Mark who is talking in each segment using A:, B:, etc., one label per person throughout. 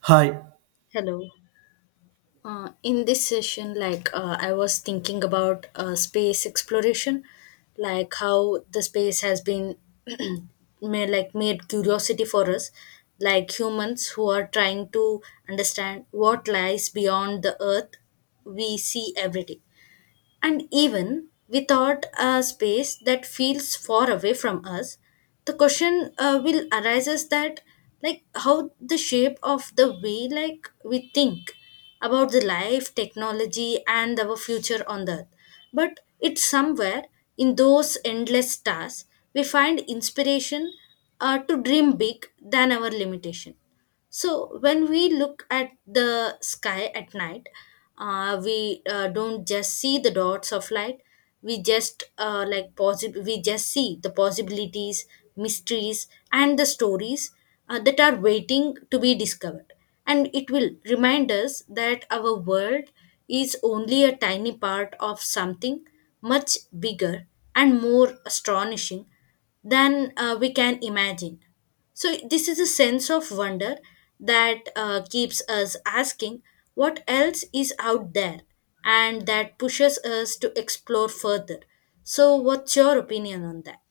A: Hi.
B: Hello. In this session, I was thinking about space exploration, like how the space has been made, like made curiosity for us, like humans who are trying to understand what lies beyond the Earth we see every day. And even without a space that feels far away from us, the question will arises that like how the shape of the way like we think about the life, technology and our future on the earth. But it's somewhere in those endless stars we find inspiration to dream big than our limitation. So when we look at the sky at night, we don't just see the dots of light. We just We just see the possibilities, mysteries, and the stories that are waiting to be discovered. And it will remind us that our world is only a tiny part of something much bigger and more astonishing than we can imagine. So, this is a sense of wonder that keeps us asking what else is out there and that pushes us to explore further. So, what's your opinion on that?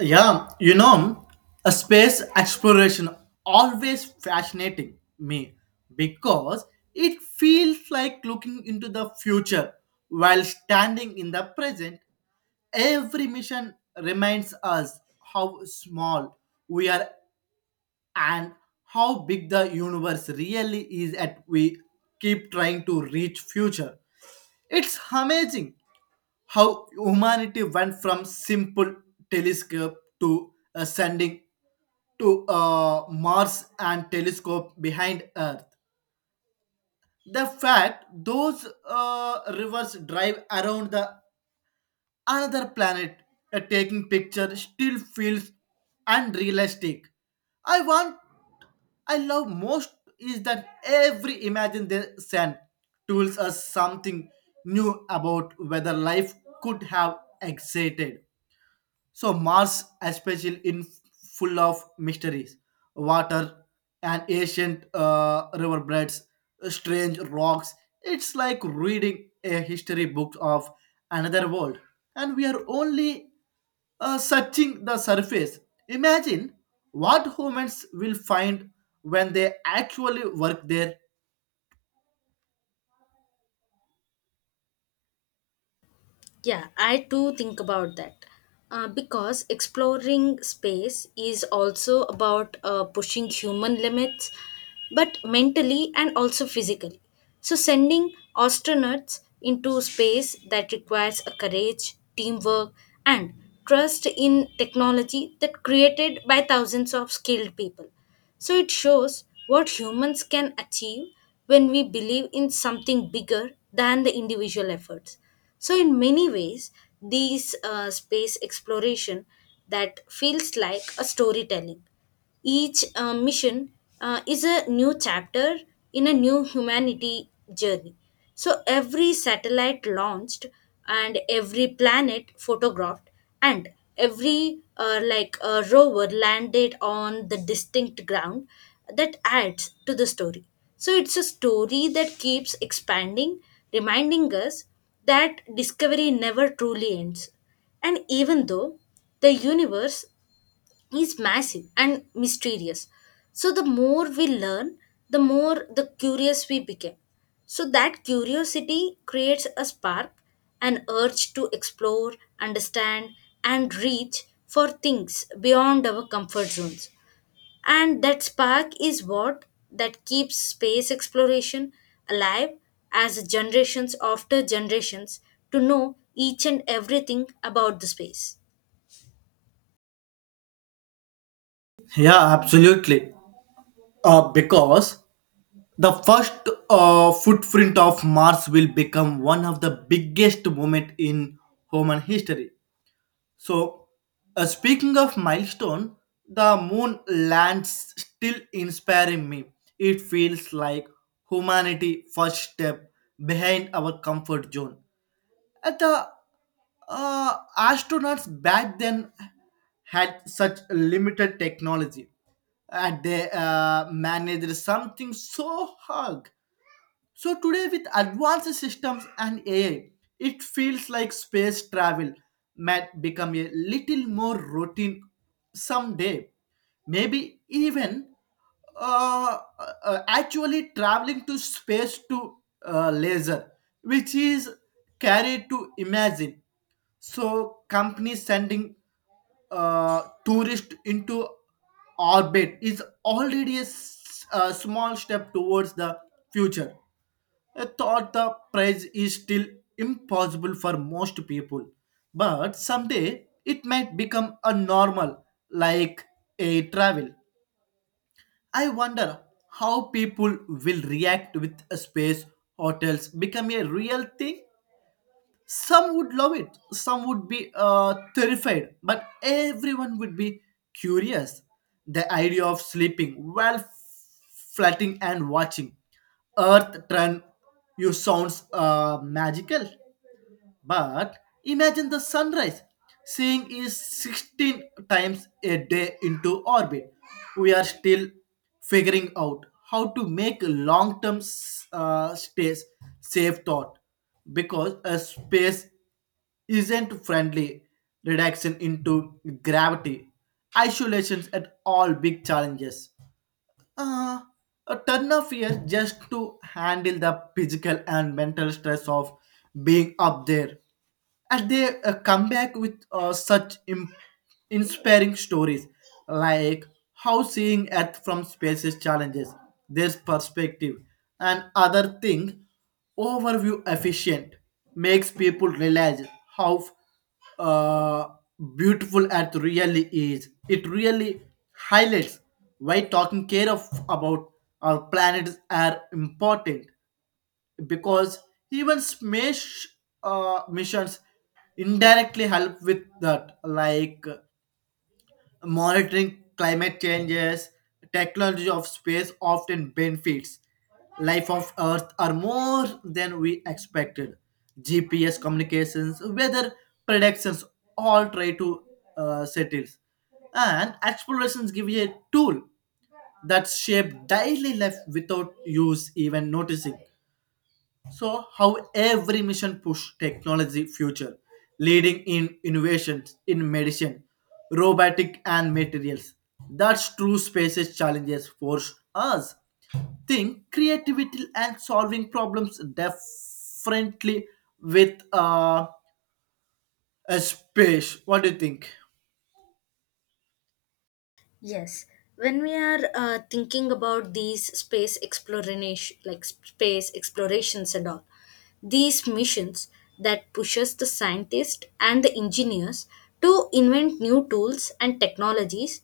A: Yeah, you know, a space exploration always fascinating me because it feels like looking into the future while standing in the present. Every mission reminds us how small we are and how big the universe really is at we keep trying to reach future it's amazing how humanity went from simple telescope to sending to Mars and telescope behind Earth. The fact those rivers drive around the another planet a taking picture still feels unrealistic I want I love most is that every imagine they send tells us something new about whether life could have existed so Mars, especially in full of mysteries, water and ancient riverbeds, strange rocks. It's like reading a history book of another world, and we are only searching the surface. Imagine what humans will find when they actually work there.
B: Yeah, I too think about that. Because exploring space is also about pushing human limits, but mentally and also physically. So, sending astronauts into space that requires a courage, teamwork, and trust in technology that created by thousands of skilled people. So it shows what humans can achieve when we believe in something bigger than the individual efforts. So, in many ways, these space exploration that feels like a storytelling each mission is a new chapter in a new humanity journey. So every satellite launched and every planet photographed and every rover landed on the distinct ground that adds to the story. So it's a story that keeps expanding, reminding us that discovery never truly ends. And even though the universe is massive and mysterious. So the more we learn, the more the curious we became. So that curiosity creates a spark, an urge to explore, understand, and reach for things beyond our comfort zones. And that spark is what that keeps space exploration alive as generations after generations to know each and everything about the space.
A: Yeah, absolutely. Because the first footprint of Mars will become one of the biggest moments in human history. So, Speaking of milestone, the moon lands still inspiring me. It feels like humanity first step behind our comfort zone. At the astronauts back then had such limited technology and they managed something so hard so today with advanced systems and AI, it feels like space travel might become a little more routine someday. Maybe even uh, actually traveling to space to laser, which is carried to imagine. So companies sending tourist into orbit is already a small step towards the future. I thought the price is still impossible for most people, but someday it might become a normal like a travel. I wonder how people will react with space hotels become a real thing some would love it, some would be terrified, but everyone would be curious. The idea of sleeping while flatting and watching Earth turn you sounds magical. But imagine the sunrise. Seeing is 16 times a day into orbit. We are still figuring out how to make long term space safe thought because a space isn't friendly reduction into gravity isolations at all big challenges uh, a ton of years just to handle the physical and mental stress of being up there. And they come back with such inspiring stories like how seeing Earth from space's challenges, their perspective, and other thing, overview efficient makes people realize how uh, beautiful earth really is. It really highlights why talking care of about our planets are important because even space missions indirectly help with that. Like monitoring climate changes, technology of space often benefits life of Earth are more than we expected. GPS communications, weather predictions, all try to settle. And explorations give you a tool that shape daily life without use even noticing. So how every mission push technology future, leading in innovations in medicine, robotic and materials. That's true spaces challenges force us. Think creativity and solving problems differently with a space. What do you think?
B: Yes, when we are thinking about these space exploration, like space explorations and all, these missions that pushes the scientists and the engineers to invent new tools and technologies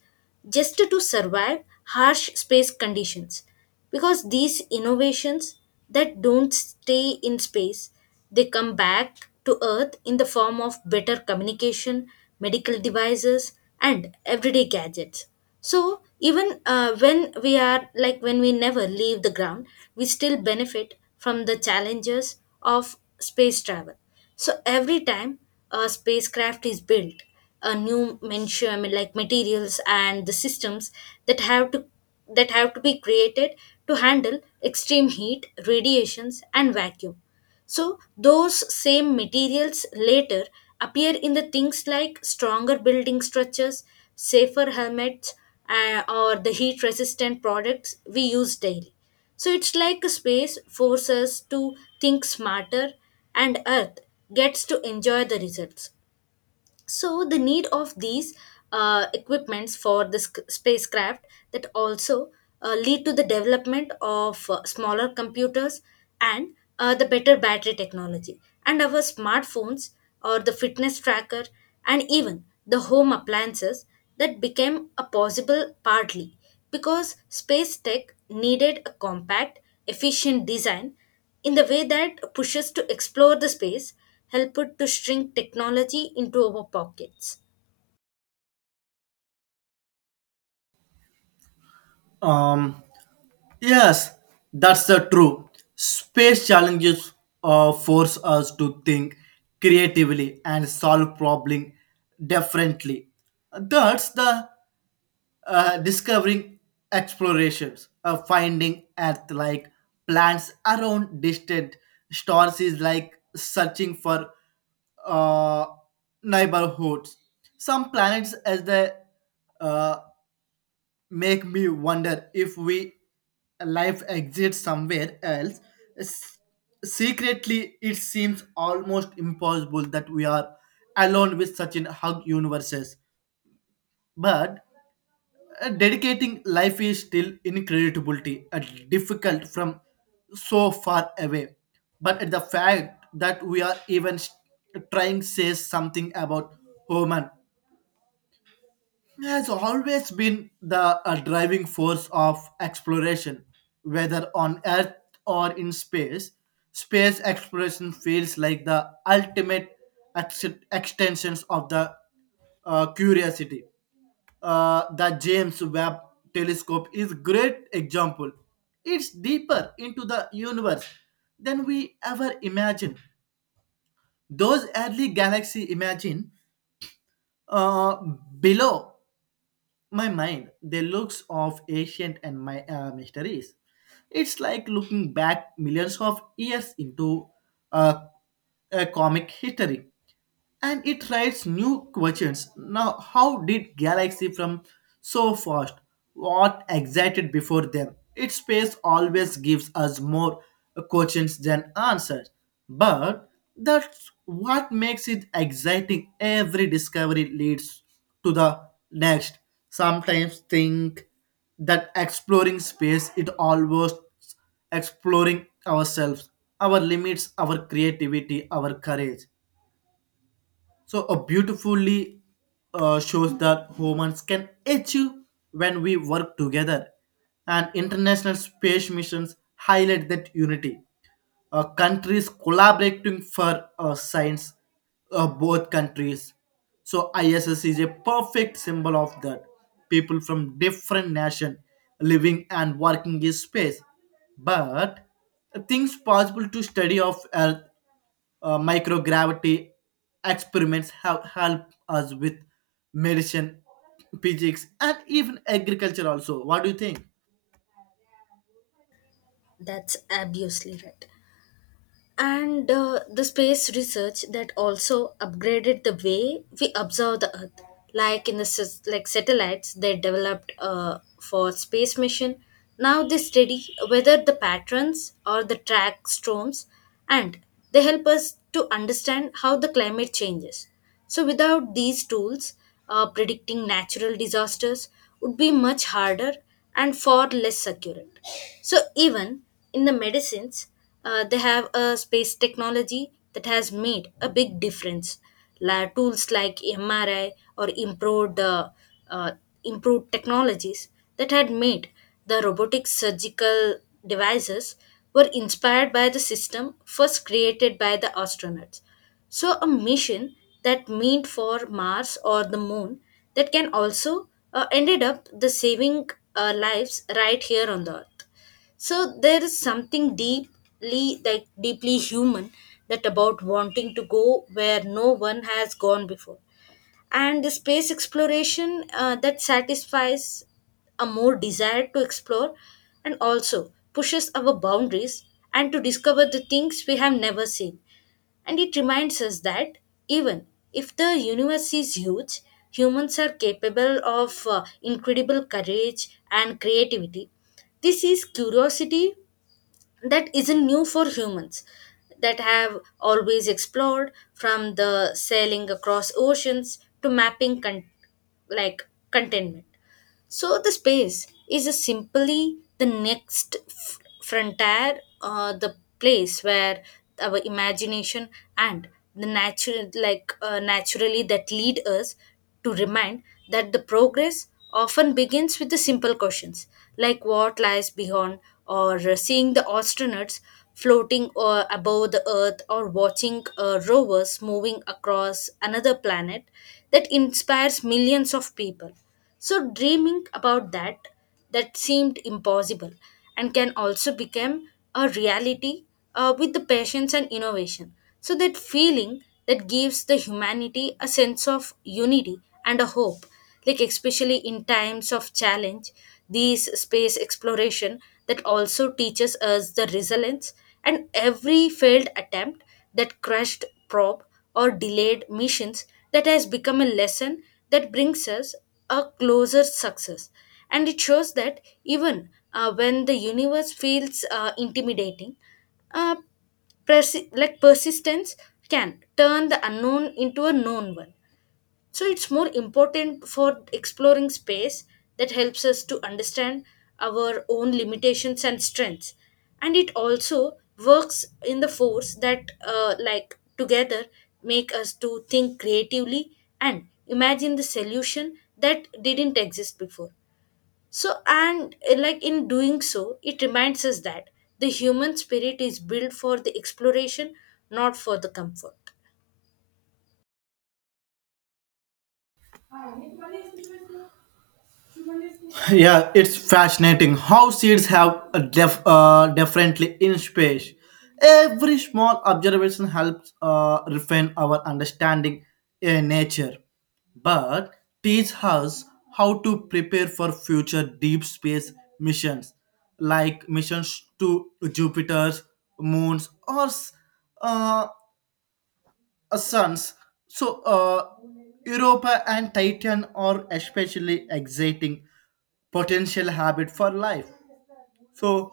B: just to survive harsh space conditions because these innovations that don't stay in space they come back to Earth in the form of better communication, medical devices, and everyday gadgets. So, even when we are like when we never leave the ground, we still benefit from the challenges of space travel. So, every time a spacecraft is built, a new mention I mean, like materials and the systems that have to that have to be created to handle extreme heat, radiations, and vacuum. So, those same materials later appear in the things like stronger building structures, safer helmets, or the heat resistant products we use daily. So, it's like a space forces us to think smarter, and Earth gets to enjoy the results so the need of these equipments for the spacecraft that also lead to the development of smaller computers and the better battery technology and our smartphones or the fitness tracker and even the home appliances that became a possible partly because space tech needed a compact efficient design in the way that pushes to explore the space, help it to shrink technology into our pockets.
A: Um Yes, that's the true. Space challenges force us to think creatively and solve problem differently. That's the discovering explorations, finding Earth like plants around distant stars is like searching for uh, neighborhoods. Some planets as the uh, make me wonder if we life exists somewhere else. S- Secretly, it seems almost impossible that we are alone with such a hug universes. But dedicating life is still incredibility and difficult from so far away. But at the fact that we are even trying says something about human has always been the driving force of exploration, whether on Earth or in space. Space exploration feels like the ultimate ex- extensions of the curiosity. The James Webb Telescope is a great example. It's deeper into the universe than we ever imagined. Those early galaxy imagine uh, below my mind the looks of ancient and my mysteries it's like looking back millions of years into a, a comic history and it raises new questions. Now, how did galaxy from so fast? What excited before them? Its space always gives us more questions than answers, but that's what makes it exciting. Every discovery leads to the next. Sometimes think that exploring space it almost exploring ourselves, our limits, our creativity, our courage so a beautifully shows that humans can achieve when we work together. And international space missions highlight that unity. Countries collaborating for science, both countries. So ISS is a perfect symbol of that. People from different nation living and working in space. But things possible to study of Earth microgravity experiments have helped us with medicine, physics, and even agriculture. Also, what do you think?
B: That's obviously right. And the space research that also upgraded the way we observe the Earth, like in the like satellites they developed for space mission. Now they study whether the patterns or the track storms, and they help us to understand how the climate changes. So, without these tools, predicting natural disasters would be much harder and far less accurate. So, even in the medicines, they have a space technology that has made a big difference. La- tools like MRI or uh, improved technologies that had made the robotic surgical devices were inspired by the system first created by the astronauts. So, a mission that meant for Mars or the moon that can also ended up the saving lives right here on the earth. So, there is something deeply human, that about wanting to go where no one has gone before. And the space exploration that satisfies a more desire to explore and also pushes our boundaries and to discover the things we have never seen. And it reminds us that even if the universe is huge, humans are capable of incredible courage and creativity. This is curiosity that isn't new for humans, that have always explored from the sailing across oceans to mapping like contentment. So the space is a simply the next frontier, the place where our imagination and the naturally, that lead us to remind that the progress often begins with the simple questions like what lies beyond, or seeing the astronauts floating above the earth, or watching rovers moving across another planet that inspires millions of people. So dreaming about that that seemed impossible and can also become a reality with the patience and innovation. So that feeling that gives the humanity a sense of unity and a hope, like especially in times of challenge, these space exploration that also teaches us the resilience and every failed attempt that crushed probe or delayed missions that has become a lesson that brings us a closer success. And it shows that even when the universe feels intimidating, uh, persistence can turn the unknown into a known one. So it's more important for exploring space that helps us to understand our own limitations and strengths. And it also works in the force that, like, together make us to think creatively and imagine the solution that didn't exist before. So, and like in doing so, it reminds us that the human spirit is built for the exploration, not for the comfort.
A: Yeah, it's fascinating how seeds have a differently in space. Every small observation helps refine our understanding in nature, but teach us how to prepare for future deep space missions, like missions to Jupiter's moons or uh, suns. So, uh, Europa and Titan are especially exciting potential habit for life. So,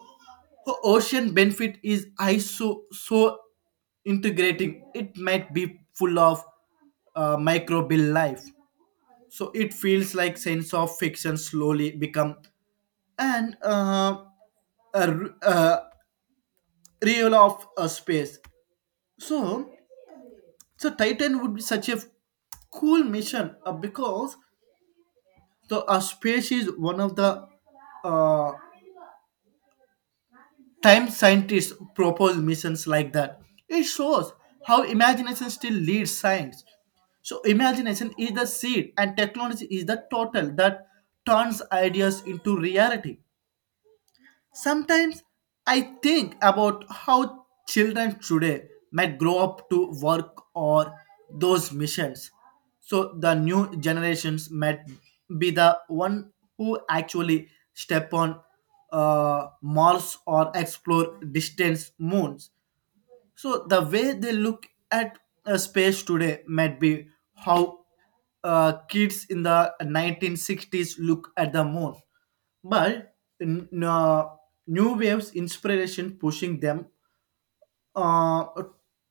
A: the ocean benefit is ISO so integrating. It might be full of microbial life. So it feels like sense of fiction slowly become an uh, a real of a space. So So Titan would be such a cool mission because the space is one of the uh, time scientists propose missions like that. It shows how imagination still leads science. So imagination is the seed and technology is the total that turns ideas into reality. Sometimes I think about how children today might grow up to work or those missions. So the new generations might be the one who actually step on Mars or explore distant moons. So the way they look at space today might be how kids in the 1960s look at the moon, but n- uh, new waves inspiration pushing them uh,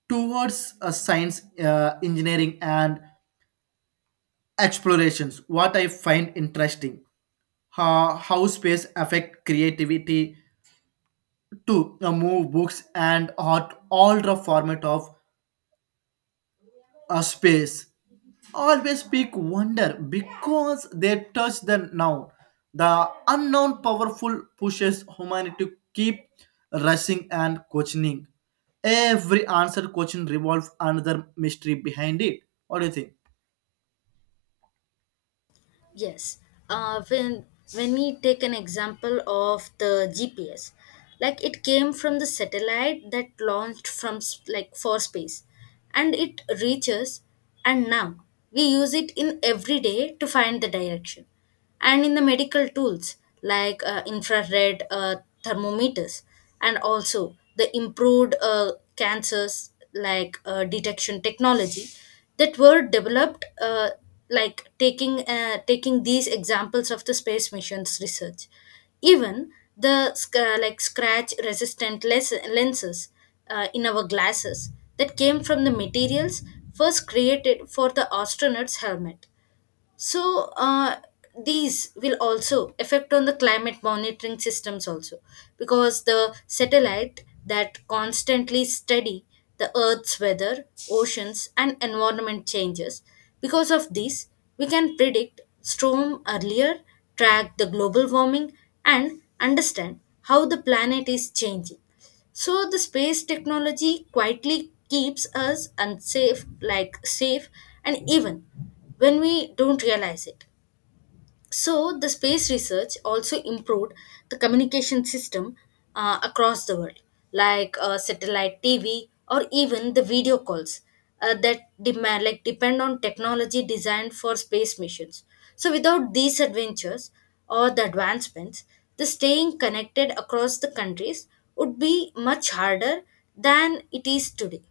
A: towards science, engineering, and explorations. What I find interesting how space affect creativity to move books and art all the format of a space always speak wonder because they touch the now the unknown powerful pushes humanity to keep rushing and questioning every answer question revolves another mystery behind it what do you think
B: Yes. Uh, when when we take an example of the GPS, like it came from the satellite that launched from like for space, and it reaches, and now we use it in every day to find the direction and in the medical tools like infrared thermometers and also the improved cancers like detection technology that were developed taking these examples of the space missions research even the like scratch resistant lenses in our glasses that came from the materials first created for the astronaut's helmet so these will also affect on the climate monitoring systems also because the satellite that constantly study the earth's weather oceans and environment changes because of this we can predict storm earlier track the global warming and understand how the planet is changing so the space technology quietly keeps us unsafe, like safe, and even when we don't realize it. So, the space research also improved the communication system across the world, like satellite TV or even the video calls that demand like depend on technology designed for space missions. So, without these adventures or the advancements, the staying connected across the countries would be much harder than it is today.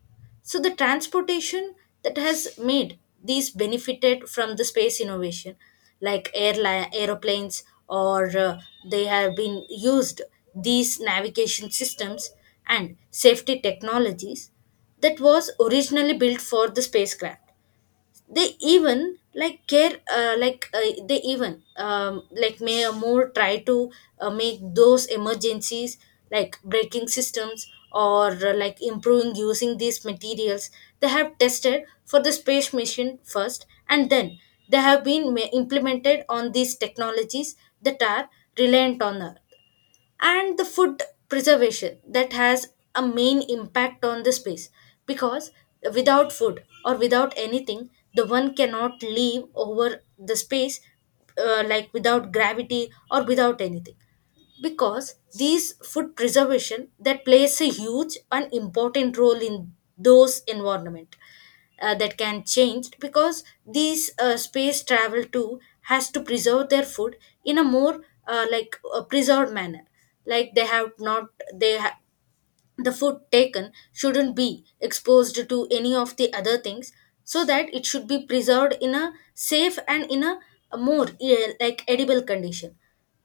B: So the transportation that has made these benefited from the space innovation, like airline aeroplanes, or they have been used these navigation systems and safety technologies that was originally built for the spacecraft they even like care like they even like may more try to make those emergencies like breaking systems or like improving using these materials they have tested for the space mission first and then they have been implemented on these technologies that are reliant on earth and the food preservation that has a main impact on the space because without food or without anything the one cannot live over the space like without gravity or without anything because these food preservation that plays a huge and important role in those environment that can change because these space travel too has to preserve their food in a more a preserved manner like they have not they ha- the food taken shouldn't be exposed to any of the other things so that it should be preserved in a safe and in a, more edible condition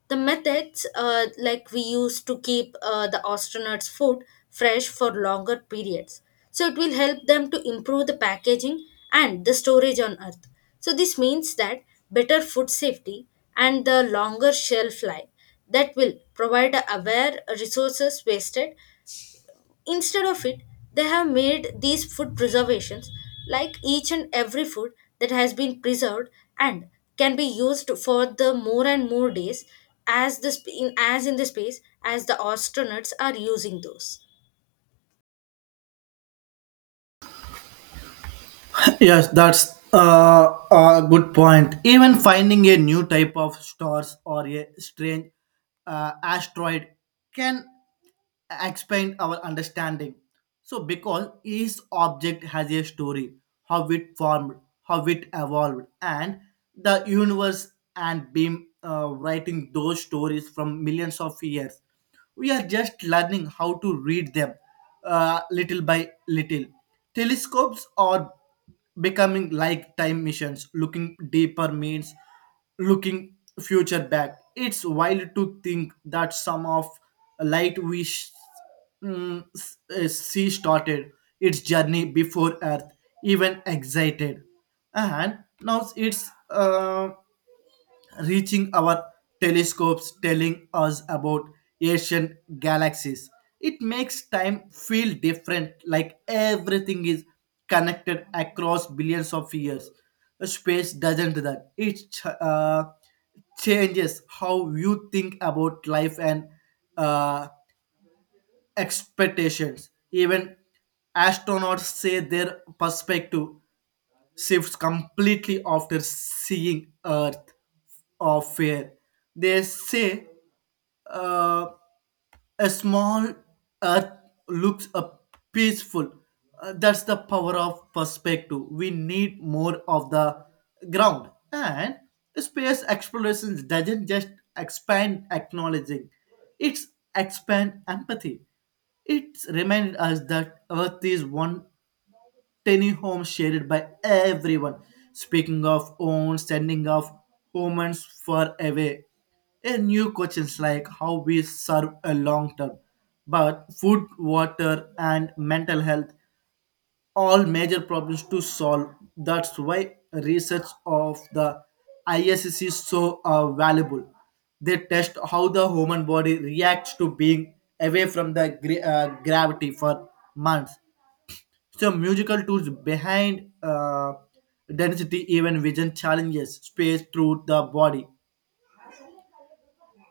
B: the methods like we use to keep the astronauts food fresh for longer periods so it will help them to improve the packaging and the storage on earth so this means that better food safety and the longer shelf life that will provide aware resources wasted. Instead of it, they have made these food preservations like each and every food that has been preserved and can be used for the more and more days as as in the space as the astronauts are using those.
A: Yes, that's a good point. Even finding a new type of stars or a strange asteroid can expand our understanding. So, because each object has a story, how it formed, how it evolved, and the universe and being writing those stories from millions of years. We are just learning how to read them little by little. Telescopes are becoming like time missions looking deeper means looking future back it's wild to think that some of light we see started its journey before earth even excited and now it's reaching our telescopes telling us about ancient galaxies it makes time feel different like everything is connected across billions of years space doesn't do that it uh, changes how you think about life and uh, expectations even astronauts say their perspective shifts completely after seeing Earth of Fear. They say uh, a small Earth looks peaceful. That's the power of perspective. We need more of the ground. And space explorations doesn't just expand acknowledging, it's expand empathy. It reminds us that Earth is one tiny home shared by everyone. Speaking of own, sending of humans far away, a new questions like how we serve a long term, but food, water, and mental health all major problems to solve. That's why research of the ISS is so valuable. They test how the human body reacts to being away from the gravity for months so musical tools behind density, even vision challenges space through the body,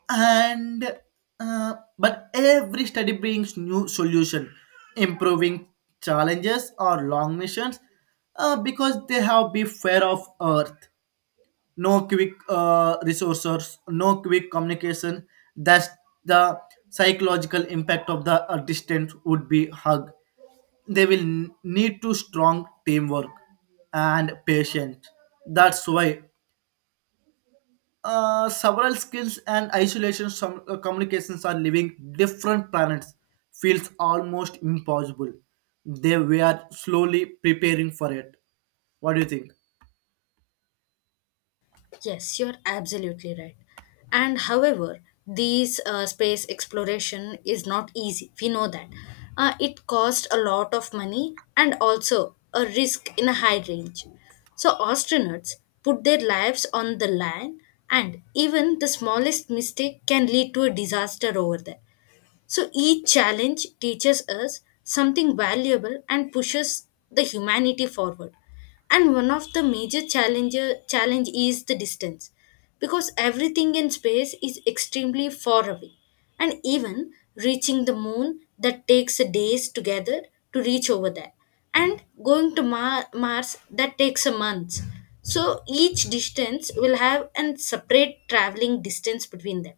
A: and but every study brings new solution, improving challenges or long missions, because they have be fair of Earth no quick resources, no quick communication. That's the psychological impact of the distance would be hug. They will need to strong teamwork and patience. That's why several skills and isolation some, communications are living different planets feels almost impossible. They were slowly preparing for it. What do you think?
B: Yes, you're absolutely right. And however, these space exploration is not easy. We know that. It cost a lot of money and also a risk in a high range. So astronauts put their lives on the line and even the smallest mistake can lead to a disaster over there. So each challenge teaches us something valuable and pushes the humanity forward. And one of the major challenge is the distance because everything in space is extremely far away and even reaching the moon that takes days together to reach over there and going to mars that takes a month so each distance will have a separate traveling distance between them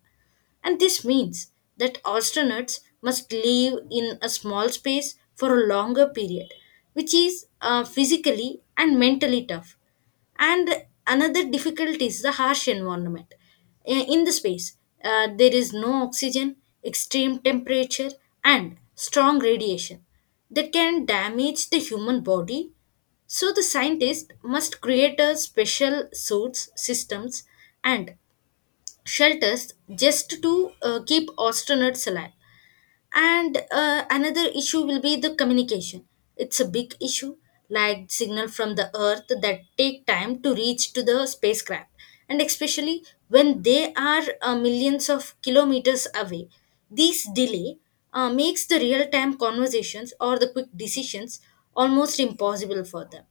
B: and this means that astronauts must live in a small space for a longer period, which is physically and mentally tough. And another difficulty is the harsh environment. In the space, there is no oxygen, extreme temperature, and strong radiation that can damage the human body so the scientists must create a special suits systems and shelters just to keep astronauts alive. And another issue will be the communication. It's a big issue, like signal from the Earth that take time to reach to the spacecraft, and especially when they are millions of kilometers away. This delay makes the real-time conversations or the quick decisions almost impossible for them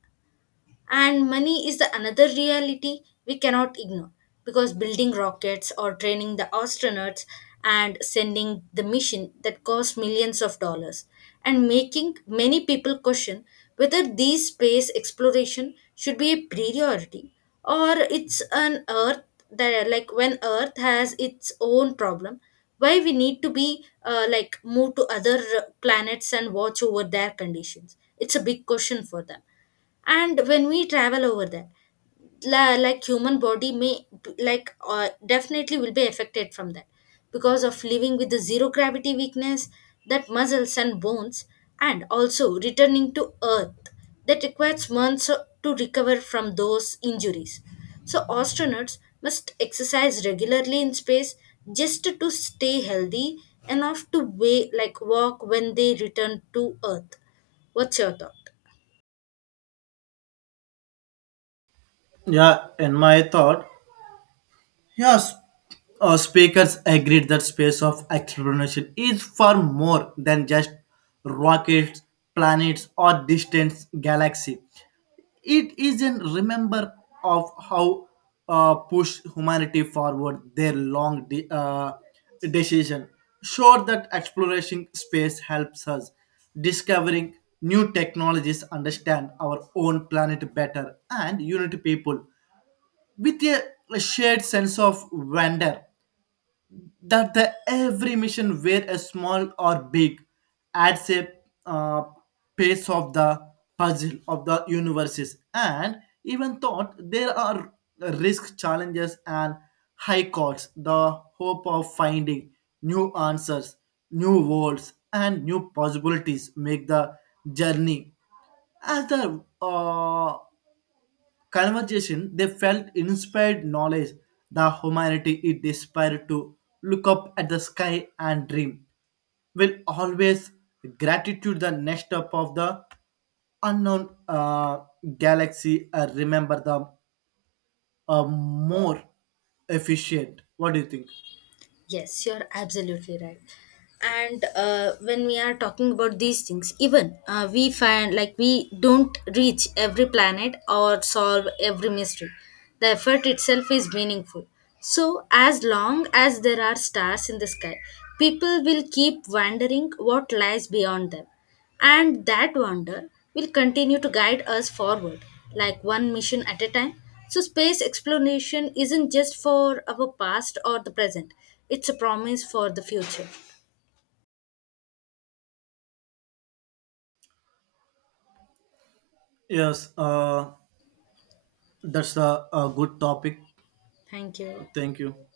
B: and money is the another reality we cannot ignore because building rockets or training the astronauts and sending the mission that cost millions of dollars and making many people question whether these space exploration should be a priority or it's an earth that like when earth has its own problem why we need to be like move to other planets and watch over their conditions it's a big question for them and when we travel over there like human body may like definitely will be affected from that because of living with the zero gravity weakness that muscles and bones and also returning to earth that requires months to recover from those injuries so astronauts must exercise regularly in space just to stay healthy enough to way like walk when they return to earth. What's your thought?
A: Yeah, in my thought, yes, speakers agreed that space of exploration is far more than just rockets, planets, or distant galaxy. It is a remember of how push humanity forward their long decision. Sure that exploration space helps us discovering new technologies, understand our own planet better, and unite people with shared sense of wonder that the every mission where a small or big adds a uh, piece of the puzzle of the universes and even thought there are risk challenges and high costs the hope of finding new answers new worlds and new possibilities make the journey as the conversation they felt inspired knowledge the humanity it desired to look up at the sky and dream will always gratitude the next up of the unknown galaxy remember the more efficient what do you think
B: Yes, you're absolutely right. And when we are talking about these things, even we find like we don't reach every planet or solve every mystery. The effort itself is meaningful. So, as long as there are stars in the sky, people will keep wondering what lies beyond them. And that wonder will continue to guide us forward, like one mission at a time. So, space exploration isn't just for our past or the present, it's a promise for the future.
A: yes that's a good topic
B: Thank you.
A: thank you